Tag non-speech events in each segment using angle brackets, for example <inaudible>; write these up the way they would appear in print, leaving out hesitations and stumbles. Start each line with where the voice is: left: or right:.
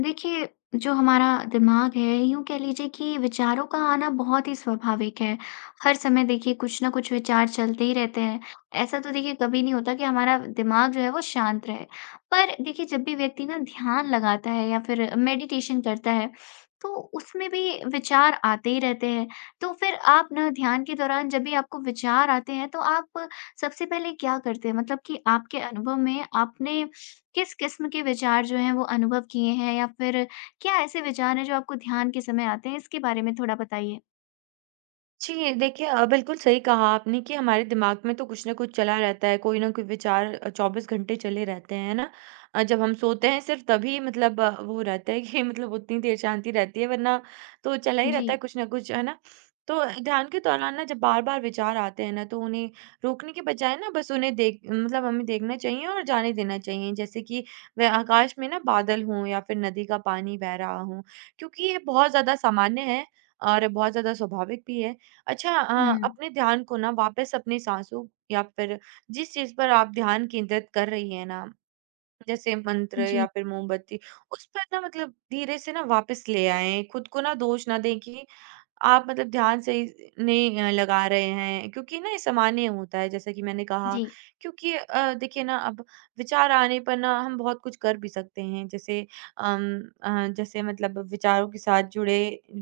left: देखिए, जो हमारा दिमाग है, यूँ कह लीजिए कि विचारों का आना बहुत ही स्वाभाविक है। हर समय देखिए कुछ न कुछ विचार चलते ही रहते हैं। ऐसा तो देखिए कभी नहीं होता कि हमारा दिमाग जो है वो शांत रहे। पर देखिए जब भी व्यक्ति ना ध्यान लगाता है या फिर मेडिटेशन करता है, तो उसमें भी विचार आते ही रहते हैं। तो फिर आप ना ध्यान के दौरान जब भी आपको विचार आते हैं, तो आप सबसे पहले क्या करते हैं? मतलब कि आपके अनुभव में आपने किस किस्म के विचार जो हैं वो अनुभव किए हैं या फिर क्या ऐसे विचार हैं जो आपको ध्यान के समय आते हैं? इसके बारे में थोड़ा बताइए?
right: जी, देखिए बिल्कुल सही कहा आपने कि हमारे दिमाग में तो कुछ न कुछ चला रहता है, कोई न कोई विचार 24 घंटे चले रहते हैं, है ना? जब हम सोते हैं सिर्फ़ तभी मतलब वो रहता है कि <laughs> मतलब उतनी देर शांति रहती है वरना तो चला ही
left: जी।
right: रहता है कुछ न कुछ, है ना? तो ध्यान के दौरान ना जब बार-बार विचार आते हैं ना तो उन्हें रोकने के बजाय ना बस उन्हें देख मतलब हमें देखना चाहिए और जाने देना चाहिए। जैसे कि वह आकाश में ना बादल हों या फिर नदी का पानी बह रहा हो, क्योंकि ये बहुत ज़्यादा सामान्य है और बहुत ज़्यादा स्वाभाविक भी है। अच्छा
left: हुँ।
right: अपने ध्यान को ना वापस अपनी सांसों या फिर जिस चीज़ पर आप ध्यान केंद्रित कर रही हैं ना, जैसे मंत्र या
left: जी,
right: फिर मोमबत्ती, उस पर ना मतलब धीरे से ना वापस ले आएँ। खुद को ना दोष ना दें कि आप मतलब ध्यान से इस नहीं लगा रहे हैं क्योंकि ना ये सामान्य होता है जैसा कि मैंने कहा
left: जी।
right: क्योंकि देखिए ना अब विचार आने पर ना हम बहुत कुछ कर भी सकते हैं जैसे अम, जैसे मतलब विचारों के साथ जुड़े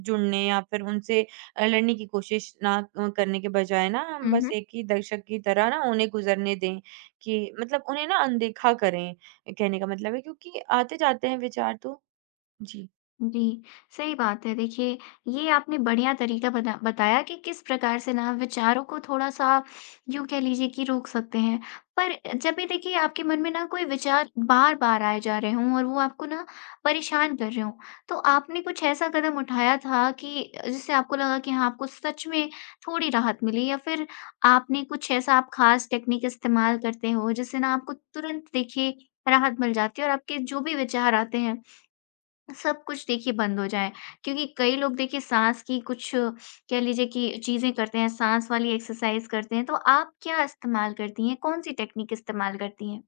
right: जुड़ने या फिर उनसे लड़ने की कोशिश ना करने के बजाय ना हम बस
left: हुँ,
right: एक ही दर्शक की तरह ना उन्हें गुजरने दें कि मतलब उन्हें ना अनदेखा करें कहने का मतलब है क्योंकि आते जाते हैं विचार तो जी।
left: जी, सही बात है। देखिए, ये आपने बढ़िया तरीका बताया कि किस प्रकार से ना विचारों को थोड़ा-सा यूँ कह लीजिए कि रोक सकते हैं। पर जब भी देखिए आपके मन में ना कोई विचार बार-बार आए जा रहे हों और वो आपको ना परेशान कर रहे हों, तो आपने कुछ ऐसा कदम उठाया था कि जिससे आपको लगा कि हाँ, आपको सच में थोड़ी राहत मिली या फिर आपने कुछ ऐसा आप ख़ास टेक्निक इस्तेमाल करते हो जिससे ना आपको तुरंत देखिए राहत मिल जाती है और आपके जो भी विचार आते हैं, सब कुछ देखिए बंद हो जाए। क्योंकि कई लोग देखिए साँस की कुछ कह लीजिए कि चीज़ें करते हैं, साँस वाली एक्सरसाइज़ करते हैं, तो आप क्या इस्तेमाल करती हैं? कौन-सी टेक्नीक इस्तेमाल करती हैं?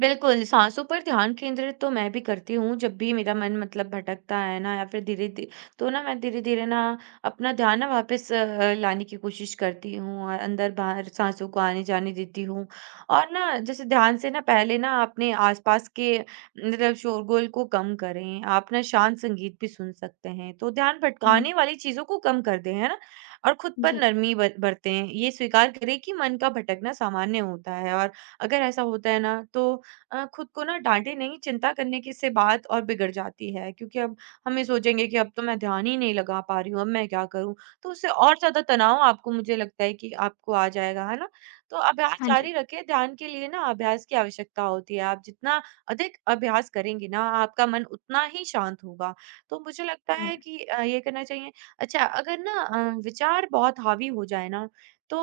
right: बिल्कुल, साँसों पर ध्यान केंद्रित तो मैं भी करती हूँ, जब भी मेरा मन मतलब भटकता है ना या फिर धीरे धीरे तो ना मैं धीरे-धीरे ना अपना ध्यान ना वापस लाने की कोशिश करती हूँ और अंदर-बाहर साँसों को आने-जाने देती हूँ। और ना जैसे ध्यान से ना पहले ना अपने आस-पास के मतलब शोरगुल को कम करें, आप ना शांत संगीत भी सुन सकते हैं, तो ध्यान
left: हुँ।
right: भटकाने वाली चीज़ों को कम कर दें, है ना? और खुद पर
left: जी।
right: नरमी बर बरतें, ये स्वीकार करें कि मन का भटकना सामान्य होता है और अगर ऐसा होता है ना तो खुद को ना डांटे नहीं, चिंता करने की इससे बात और बिगड़ जाती है क्योंकि अब हम ये सोचेंगे कि अब तो मैं ध्यान ही नहीं लगा पा रही हूँ, अब मैं क्या करूँ? तो उससे और ज़्यादा तनाव आपको मुझे लगता है कि आपको आ जाएगा, है ना? तो अभ्यास
left: हाँ
right: जारी
left: जी।
right: रखें, ध्यान के लिए ना अभ्यास की आवश्यकता होती है, आप जितना अधिक अभ्यास करेंगे ना, आपका मन उतना ही शांत होगा। तो मुझे लगता
left: हुँ।
right: है कि ये करना चाहिए। अच्छा अगर ना विचार बहुत हावी हो जाए ना, तो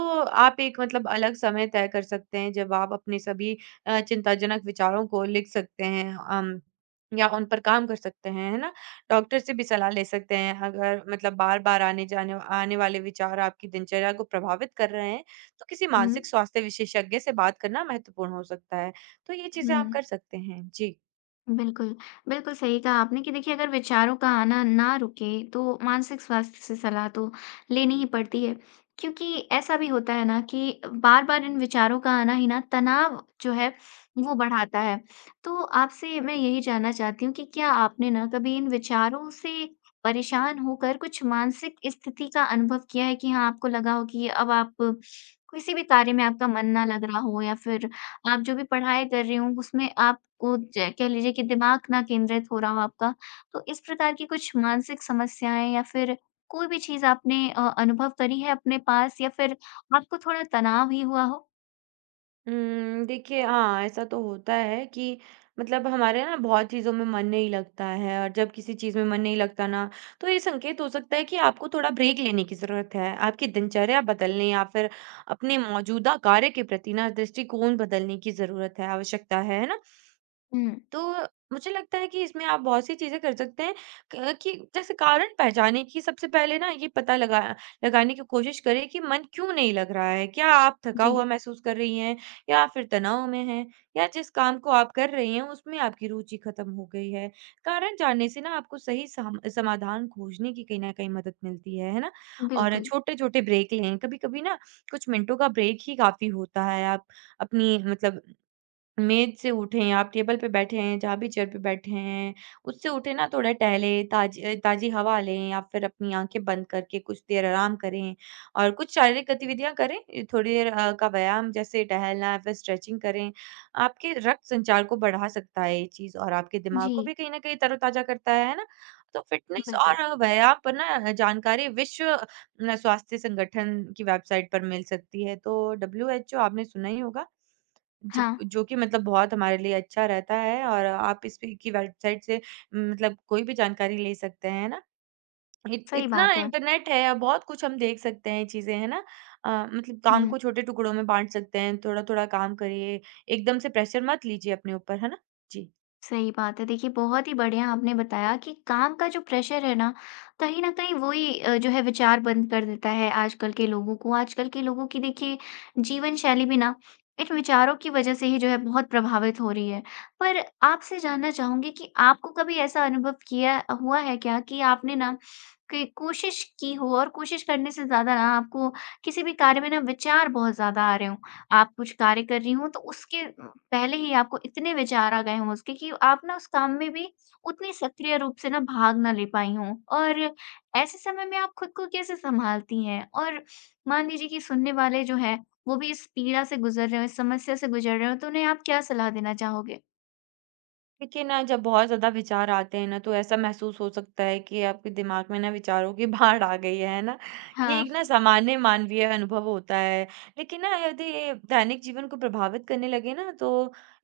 right: आप एक मतलब अलग समय तय कर सकते हैं जब आप अपने सभी चिंताजनक विचारों को लिख सकते हैं या उन पर काम कर सकते हैं, है ना? डॉक्टर से भी सलाह ले सकते हैं अगर मतलब बार-बार आने वाले विचार आपकी दिनचर्या को प्रभावित कर रहे हैं, तो किसी
left: हुँ।
right: मानसिक स्वास्थ्य विशेषज्ञ से बात करना महत्वपूर्ण हो सकता है। तो ये चीज़ें
left: हुँ।
right: आप कर सकते हैं। जी।
left: बिल्कुल, बिल्कुल सही कहा आपने कि देखिए अगर विचारों का आना ना रुके, तो मानसिक स्वास्थ्य से सलाह तो लेनी ही पड़ती है। क्योंकि ऐसा भी होता है ना कि बार-बार इन विचारों का आना ही ना तनाव जो है वो बढ़ाता है। तो आपसे मैं यही जानना चाहती हूँ कि क्या आपने ना कभी इन विचारों से परेशान होकर कुछ मानसिक स्थिति का अनुभव किया है कि हाँ, आपको लगा हो कि अब आप किसी भी कार्य में आपका मन ना लग रहा हो या फिर आप जो भी पढ़ाई कर रही हों, उसमें आपको ज कह लीजिए कि दिमाग ना केंद्रित हो रहा हो आपका। तो इस प्रकार की कुछ मानसिक समस्याएँ या फिर कोई भी चीज़ आपने अनुभव करी है अपने पास या फिर आपको थोड़ा तनाव ही हुआ हो?
right: देखिए हाँ, ऐसा तो होता है कि मतलब हमारे ना बहुत चीज़ों में मन नहीं लगता है और जब किसी चीज़ में मन नहीं लगता ना, तो ये संकेत हो सकता है कि आपको थोड़ा ब्रेक लेने की ज़रूरत है। आपकी दिनचर्या बदलने या फिर अपने मौजूदा कार्य के प्रति ना दृष्टिकोण बदलने की ज़रूरत है, आवश्यकता है ना?
left: हुँ,
right: तो मुझे लगता है कि इसमें आप बहुत सी चीज़ें कर सकते हैं क कि जैसे कारण पहचाने की सबसे पहले ना ये पता लगाने की कोशिश करें कि मन क्यों नहीं लग रहा है? क्या आप थका हुआ
left: जी,
right: महसूस कर रही हैं या फिर तनाव में हैं या जिस काम को आप कर रही हैं उसमें आपकी रुचि खत्म हो गई है? कारण जानने से ना आपको सही सम समाधान खोजने की कहीं न कहीं मदद मिलती है ना? और
left: बिल्कुल।
right: छोटे-छोटे ब्रेक लें, कभी-कभी ना कुछ मिनटों का ब्रेक ही काफ़ी होता है। आप अपनी मतलब मेज़ से उठें, आप टेबल पे बैठे हैं, जहाँ भी चेयर पे बैठे हैं, उससे उठें ना थोड़ा टहलें, ताज़ी हवा लें या फिर अपनी आँखें बंद करके कुछ देर आराम करें और कुछ शारीरिक गतिविधियाँ करें। थोड़ी देर का व्यायाम जैसे टहलना या फिर स्ट्रेचिंग करें। आपके रक्त संचार को बढ़ा सकता है ये चीज़ और आपके दिमाग को
left: जी,
right: भी कहीं न कहीं तरोताज़ा करता है ना? तो फ़िटनेस
left: बिल्कुल।
right: और व्यायाम पर ना जानकारी विश्व न स्वास्थ्य संगठन की वेबसाइट पर मिल सकती है। तो डब्ल्यूएचओ आपने सुना ही होगा। जब
left: हाँ,
right: जो कि मतलब बहुत हमारे लिए अच्छा रहता है और आप इस पे की वेबसाइट से मतलब कोई भी जानकारी ले सकते हैं, है ना? इत
left: सही
right: इतना
left: बात है।
right: इंटरनेट है अब बहुत कुछ हम देख सकते हैं चीज़ें, है ना? मतलब काम
left: हुँ।
right: को छोटे टुकड़ों में बाँट सकते हैं, थोड़ा-थोड़ा काम करिए, एकदम से प्रेशर मत लीजिए अपने ऊपर, है ना? जी।
left: सही बात है। देखिए, बहुत ही बढ़िया आपने बताया कि काम का जो प्रेशर है ना, कहीं न कहीं वही जो है विचार बंद कर देता है आजकल के लोगों को। आजकल के लोगों की देखिए जीवन शैली भी ना इन विचारों की वज़ह से ही जो है बहुत प्रभावित हो रही है। पर आपसे जानना चाहूँगी कि आपको कभी ऐसा अनुभव किया हुआ है क्या कि आपने ना कि कोशिश की हो और कोशिश करने से ज़्यादा ना आपको किसी भी कार्य में ना विचार बहुत ज़्यादा आ रहे हों। आप कुछ कार्य कर रही हों तो उसके पहले ही आपको इतने विचार आ गए हों उसके कि आप ना उस काम में भी उतनी सक्रिय रूप से ना भाग ना ले पाई हों। और ऐसे समय में आप खुद को कैसे सँभालती हैं? और मान लीजिए कि सुनने वाले जो हैं, वो भी इस पीड़ा से गुज़र रहे हों, इस समस्या से गुज़र रहे हों, तो उन्हें आप क्या सलाह देना चाहोगे?
right: देखिए ना जब बहुत ज़्यादा विचार आते हैं ना तो ऐसा महसूस हो सकता है कि आपके दिमाग में ना विचारों की <laughs> बाढ़ आ गई है ना? ये
left: हाँ,
right: एक ना सामान्य मानवीय अनुभव होता है। लेकिन ना यदि ये दैनिक जीवन को प्रभावित करने लगे ना तो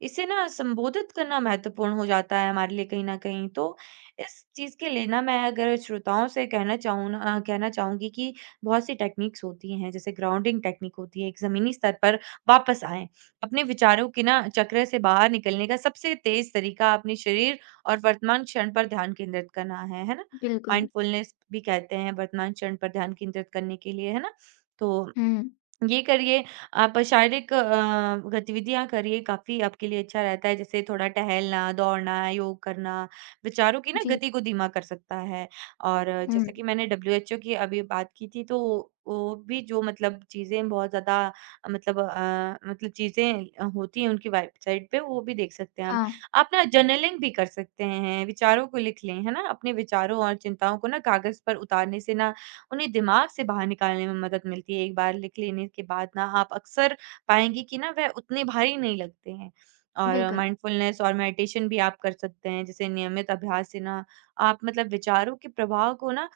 right: इसे ना संबोधित करना महत्वपूर्ण हो जाता है हमारे लिए कहीं न कहीं। तो इस चीज़ के लिए ना मैं अगर श्रोताओं से कहना चाहूँ ना कहना चाहूँगी कि बहुत सी टेक्निक्स होती हैं जैसे ग्राउंडिंग टेक्निक होती है, एक ज़मीनी स्तर पर वापस आएँ। अपने विचारों के ना चक्र से बाहर निकलने का सबसे तेज तरीका अपने शरीर और वर्तमान क्षण पर ध्यान केंद्रित करना है ना?
left: बिल्कुल।
right: माइंडफुलनेस भी कहते हैं वर्तमान क्षण पर ध्यान केंद्रित करने के लिए, है ना? तो
left: हुँ।
right: ये करिए, आप शारीरिक गतिविधियाँ करिए, काफ़ी आपके लिए अच्छा रहता है, जैसे थोड़ा टहलना, दौड़ना, योग करना, विचारों की ना
left: जी।
right: गति को धीमा कर सकता है। और
left: हुँ।
right: जैसे कि मैंने डब्ल्यूएचओ की अभी बात की थी, तो वो भी जो मतलब चीज़ें बहुत ज़्यादा मतलब मतलब चीज़ें होती हैं उनकी वेबसाइट पे, वो भी देख सकते हैं आप।
left: हाँ,
right: आप ना जर्नलिंग भी कर सकते हैं, विचारों को लिख लें, है ना? अपने विचारों और चिंताओं को ना कागज़ पर उतारने से ना उन्हें दिमाग से बाहर निकालने में मदद मिलती है। एक बार लिख लेने के बाद ना आप अक्सर पाएँगी कि ना वह उतने भारी नहीं लगते हैं। और
left: बिल्कुल।
right: माइंडफुलनेस और मेडिटेशन भी आप कर सकते हैं। जैसे नियमित अभ्यास से ना आप मतलब विचारों के प्रवाह को ना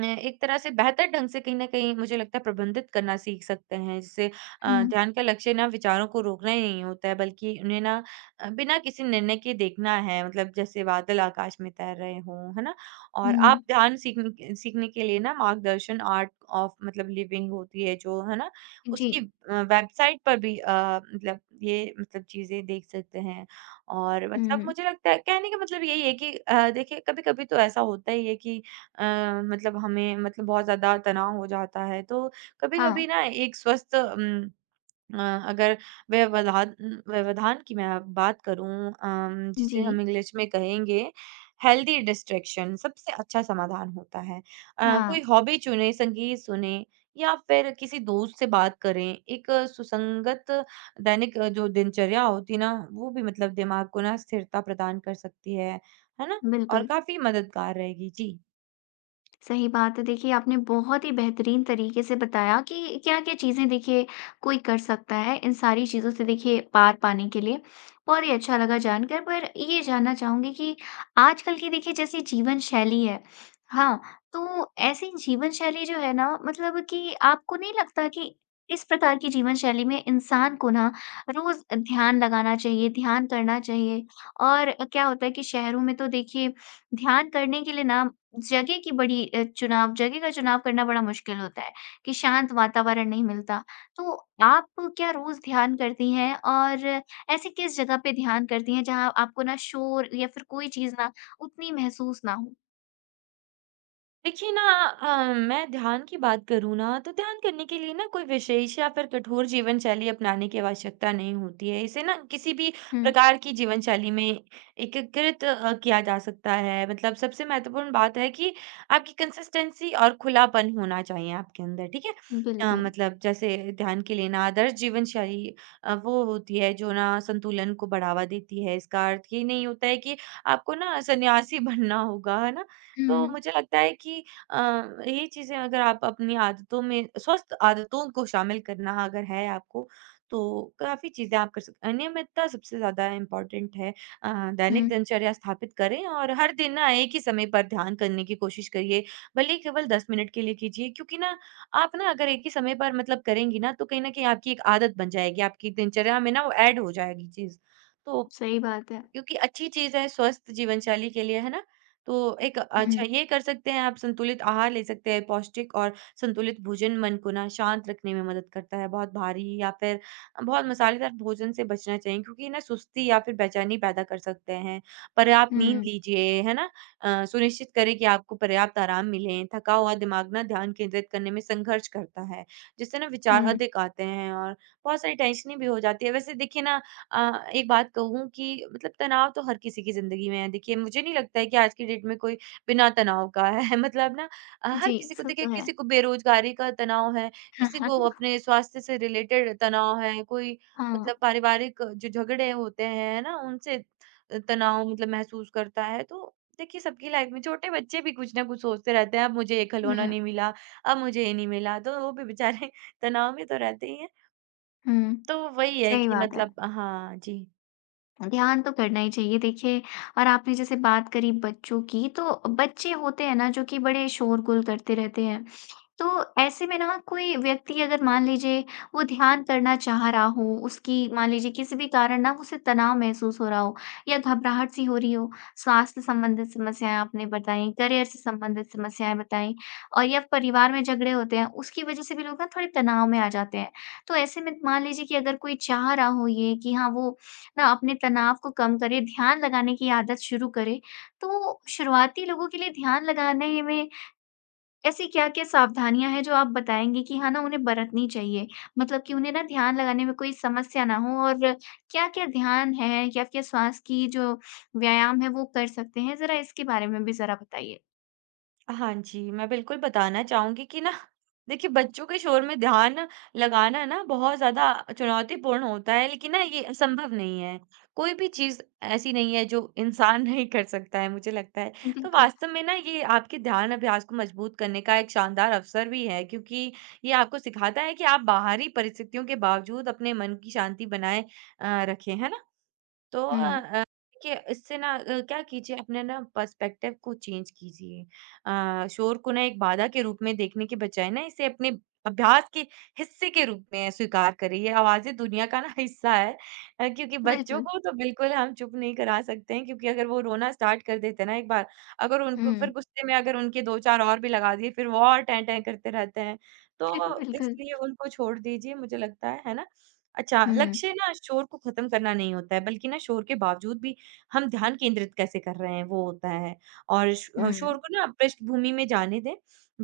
right: एक तरह से बेहतर ढंग से कहीं न कहीं मुझे लगता है प्रबंधित करना सीख सकते हैं। जिससे
left: हुँ,
right: ध्यान का लक्ष्य ना विचारों को रोकना ही नहीं होता है बल्कि उन्हें ना बिना किसी निर्णय के देखना है। मतलब जैसे बादल आकाश में तैर रहे हों, है ना? और
left: हुँ।
right: आप ध्यान सीखने के लिए ना मार्गदर्शन आर्ट ऑफ मतलब लिविंग होती है जो, है ना?
left: जी।
right: उसकी वेबसाइट पर भी मतलब ये मतलब चीज़ें देख सकते हैं। और मतलब
left: हुँ।
right: मुझे लगता है कहने का मतलब यही है कि देखिए कभी-कभी तो ऐसा होता ही है कि मतलब हमें मतलब बहुत ज़्यादा तनाव हो जाता है। तो
left: हाँ।
right: कभी-कभी ना एक स्वस्थ अ, अगर व्यवधान व्यवधान की मैं बात करूँ
left: जी।
right: जिसे हम इंग्लिश में कहेंगे हेल्दी डिस्ट्रैक्शन सबसे अच्छा समाधान होता है।
left: हाँ,
right: कोई हॉबी चुनें, संगीत सुनें या फिर किसी दोस्त से बात करें। एक सुसंगत दैनिक जो दिनचर्या होती है ना, वो भी मतलब दिमाग को ना स्थिरता प्रदान कर सकती है। है ना? और
left: बिल्कुल।
right: काफ़ी मददगार रहेगी। जी।
left: सही बात है। देखिए, आपने बहुत ही बेहतरीन तरीके से बताया कि क्या-क्या चीज़ें देखिए कोई कर सकता है, इन सारी चीज़ों से देखिए पार पाने के लिए। बहुत ही अच्छा लगा जानकर, पर ये जानना चाहूँगी कि आजकल की देखिए जैसी जीवन शैली है, हाँ, तो ऐसी जीवन शैली जो है ना मतलब कि आपको नहीं लगता कि इस प्रकार की जीवन शैली में इंसान को ना रोज़ ध्यान लगाना चाहिए, ध्यान करना चाहिए? और क्या होता है कि शहरों में तो देखिए ध्यान करने के लिए ना जगह की बड़ी चुनाव जगह का चुनाव करना बड़ा मुश्किल होता है कि शांत वातावरण नहीं मिलता। तो आप क्या रोज़ ध्यान करती हैं और ऐसी किस जगह पे ध्यान करती हैं जहाँ आपको ना शोर या फिर कोई चीज़ ना उतनी महसूस ना हो?
right: देखिए ना मैं ध्यान की बात करूँ ना तो ध्यान करने के लिए ना कोई विशेष या फिर कठोर जीवन शैली अपनाने की आवश्यकता नहीं होती है। इसे ना किसी भी
left: हुँ।
right: प्रकार की जीवन शैली में एकीकृत किया जा सकता है। मतलब सबसे महत्वपूर्ण बात है कि आपकी कंसिस्टेंसी और खुलापन होना चाहिए आपके अंदर, ठीक है?
left: बिल्कुल।
right: मतलब जैसे ध्यान के लिए ना आदर्श जीवन शैली वो होती है जो ना संतुलन को बढ़ावा देती है। इसका अर्थ ये नहीं होता है कि आपको ना सन्यासी <laughs> बनना होगा, है ना? तो
left: हुँ,
right: मुझे लगता है कि अ, ये चीज़ें अगर आप अपनी आदतों में स्वस्थ आदतों को शामिल करना अगर है आपको, तो काफ़ी चीज़ें आप कर सकते हैं। नियमितता सबसे ज़्यादा इम्पोर्टेंट है। अ, दैनिक
left: हुँ,
right: दिनचर्या स्थापित करें और हर दिन ना एक ही समय पर ध्यान करने की कोशिश करिए, भले ही केवल 10 मिनट के लिए कीजिए क्योंकि ना आप ना अगर एक ही समय पर मतलब करेंगी ना, तो कहीं न कहीं आपकी एक आदत बन जाएगी, आपकी दिनचर्या में ना वो ऐड हो जाएगी चीज़। तो
left: सही बात है।
right: क्योंकि अच्छी चीज़ है स्वस्थ जीवनशैली के लिए, है ना? तो एक
left: हुँ,
right: अच्छा ये कर सकते हैं आप संतुलित आहार ले सकते हैं, पौष्टिक और संतुलित भोजन मन को ना शांत रखने में मदद करता है। बहुत भारी या फिर बहुत मसालेदार भोजन से बचना चाहिए क्योंकि ये ना सुस्ती या फिर बेचैनी पैदा कर सकते हैं। पर्याप्त नींद
left: हुँ,
right: लीजिए, है ना? सुनिश्चित करें कि आपको पर्याप्त आराम मिले। थका हुआ दिमाग ना ध्यान केंद्रित करने में संघर्ष करता है, जिससे ना विचार
left: हुँ।
right: अधिक आते हैं और बहुत सारी टेंशनें भी हो जाती है। वैसे देखिए ना अ, एक बात कहूँ कि मतलब तनाव तो हर किसी की ज़िंदगी में है। देखिए, मुझे नहीं लगता है कि आज की डेट में कोई बिना तनाव का है। <laughs> मतलब ना हर
left: जी,
right: किसी को
left: सो
right: देखिए
left: तो है।
right: किसी को बेरोज़गारी का तनाव है, किसी को
left: <laughs>
right: अपने स्वास्थ्य से रिलेटेड तनाव है, कोई
left: हाँ।
right: मतलब पारिवारिक जो झगड़े होते हैं, है ना? उनसे तनाव मतलब महसूस करता है। तो देखिए, सबकी लाइफ़ में छोटे बच्चे भी कुछ ना कुछ सोचते रहते हैं, अब मुझे ये खिलौना
left: हुँ,
right: नहीं मिला, अब मुझे ये नहीं मिला, तो वो भी बेचारे <laughs> तनाव में तो रहते ही हैं।
left: हुँ।
right: तो वही है
left: सही
right: कि
left: बात है।
right: मतलब हाँ, जी।
left: ध्यान तो करना ही चाहिए देखिए और आपने जैसे बात करी बच्चों की तो बच्चे होते हैं ना जो कि बड़े शोरगुल करते रहते हैं तो ऐसे में ना कोई व्यक्ति अगर मान लीजिए वो ध्यान करना चाह रहा हो, उसकी मान लीजिए किसी भी कारण ना उसे तनाव महसूस हो रहा हो या घबराहट सी हो रही हो, स्वास्थ्य संबंधित समस्याएँ आपने बताई, करियर से संबंधित समस्याएँ बताई और या परिवार में झगड़े होते हैं, उसकी वजह से भी लोग ना थोड़े तनाव में आ जाते हैं। तो ऐसे में मान लीजिए कि अगर कोई चाह रहा हो ये कि हाँ, वो ना अपने तनाव को कम करे, ध्यान लगाने की आदत शुरू करे, तो शुरुआती लोगों के लिए ध्यान लगाने में ऐसी क्या-क्या सावधानियाँ हैं जो आप बताएँगे कि हाँ ना, उन्हें बरतनी चाहिए? मतलब कि उन्हें ना ध्यान लगाने में कोई समस्या ना हो और क्या-क्या ध्यान है, क्या-क्या श्वास की जो व्यायाम है वो कर सकते हैं? ज़रा इसके बारे में भी ज़रा बताइए।
right: हाँ जी, मैं बिल्कुल बताना चाहूँगी कि ना देखिए बच्चों के शोर में ध्यान लगाना ना बहुत ज़्यादा चुनौतीपूर्ण होता है, लेकिन ना ये असंभव नहीं है। कोई भी चीज़ ऐसी नहीं है जो इंसान <laughs> नहीं कर सकता है मुझे लगता है। तो
left: बिल्कुल।
right: वास्तव में ना ये आपके ध्यान अभ्यास को मजबूत करने का एक शानदार अवसर भी है क्योंकि ये आपको सिखाता है कि आप बाहरी परिस्थितियों के बावजूद अपने मन की शांति बनाए रखें, है ना? तो
left: हुँ।
right: देखिए इससे ना क्या कीजिए अपने ना पर्सपेक्टिव को चेंज कीजिए। शोर को ना एक बाधा के रूप में देखने के बजाय ना इसे अपने अभ्यास के हिस्से के रूप में स्वीकार करें। ये आवाज़ें दुनिया का ना <laughs> हिस्सा है क्योंकि बच्चों
left: बिल्कुल।
right: को तो बिल्कुल हम चुप नहीं करा सकते हैं क्योंकि अगर वो रोना स्टार्ट कर देते हैं ना एक बार, अगर उनको फिर
left: हुँ।
right: गुस्से में अगर उनके 2-4 और भी लगा दिए फिर वो और टें-टें करते रहते हैं। तो
left: <laughs> बिल्कुल।
right: इसलिए उनको छोड़ दीजिए मुझे लगता है ना? अच्छा,
left: हुँ,
right: लक्ष्य ना शोर को ख़त्म करना नहीं होता है, बल्कि ना शोर के बावजूद भी हम ध्यान केंद्रित कैसे कर रहे हैं, वो होता है। और
left: हुँ।
right: शोर को ना पृष्ठभूमि में जाने दें।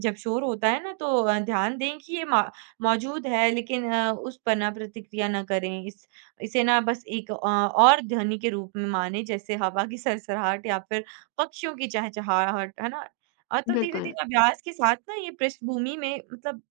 right: जब शोर होता है ना, तो ध्यान दें कि ये मा मौजूद है, लेकिन उस पर ना प्रतिक्रिया ना करें। इस इसे ना बस एक और ध्वनि के रूप में मानें, जैसे हवा की सरसराहट या फिर पक्षियों की चहचहाहट, है ना? तो
left: बिल्कुल।
right: धीरे-धीरे अभ्यास के साथ ना ये पृष्ठभूमि में मतलब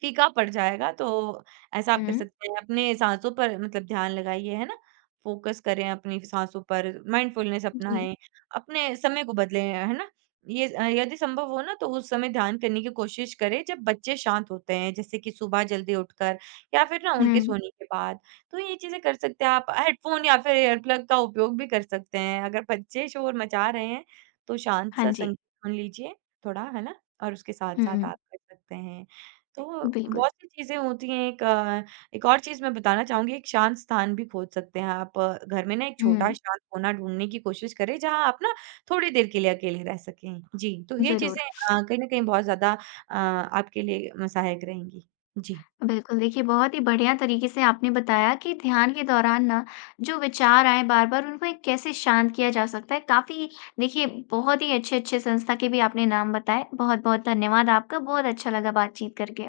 right: फीका पड़ जाएगा, तो ऐसा आप कर
left: हुँ।
right: सकते हैं। अपने साँसों पर मतलब ध्यान लगाइए, है ना? फ़ोकस करें अपनी साँसों पर, माइंडफुलनेस
left: जी।
right: अपनाएँ, अपने समय को बदलें, है ना? ये यदि संभव हो ना तो उस समय ध्यान करने की कोशिश करें जब बच्चे शांत होते हैं, जैसे कि सुबह जल्दी उठकर या फिर ना उनके
left: हुँ।
right: सोने के बाद। तो ये चीज़ें कर सकते हैं आप। हेडफ़ोन या फिर एयरप्लग का उपयोग भी कर सकते हैं। अगर बच्चे शोर मचा रहे हैं, तो शांत
left: हाँ
right: सा
left: जी।
right: संगीत सुन लीजिए थोड़ा, है ना? और उसके साथ-साथ
left: हुँ।
right: आप कर सकते हैं। तो
left: बिल्कुल।
right: बहुत सी चीज़ें होती हैं एक एक और चीज़ मैं बताना चाहूँगी, एक शांत स्थान भी खोज सकते हैं आप। घर में ना एक
left: हुँ,
right: छोटा शांत कोना ढूँढने की कोशिश करें, जहाँ आप ना थोड़ी देर के लिए अकेले रह सकें। जी, तो ये
left: ज़रूर।
right: चीज़ें कहीं न कहीं बहुत ज़्यादा आपके लिए म सहायक रहेंगी। जी।
left: बिल्कुल, देखिए बहुत ही बढ़िया तरीके से आपने बताया कि ध्यान के दौरान ना जो विचार आएँ बार-बार उनको एक कैसे शांत किया जा सकता है। काफ़ी देखिए बहुत ही अच्छे-अच्छे संस्था के भी आपने नाम बताए। बहुत-बहुत धन्यवाद आपका, बहुत अच्छा लगा बातचीत करके।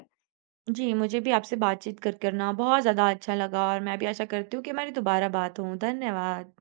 right: जी, मुझे भी आपसे बातचीत कर करना बहुत ज़्यादा अच्छा लगा और मैं भी आशा करती हूँ कि हमारी दोबारा बात हो। धन्यवाद।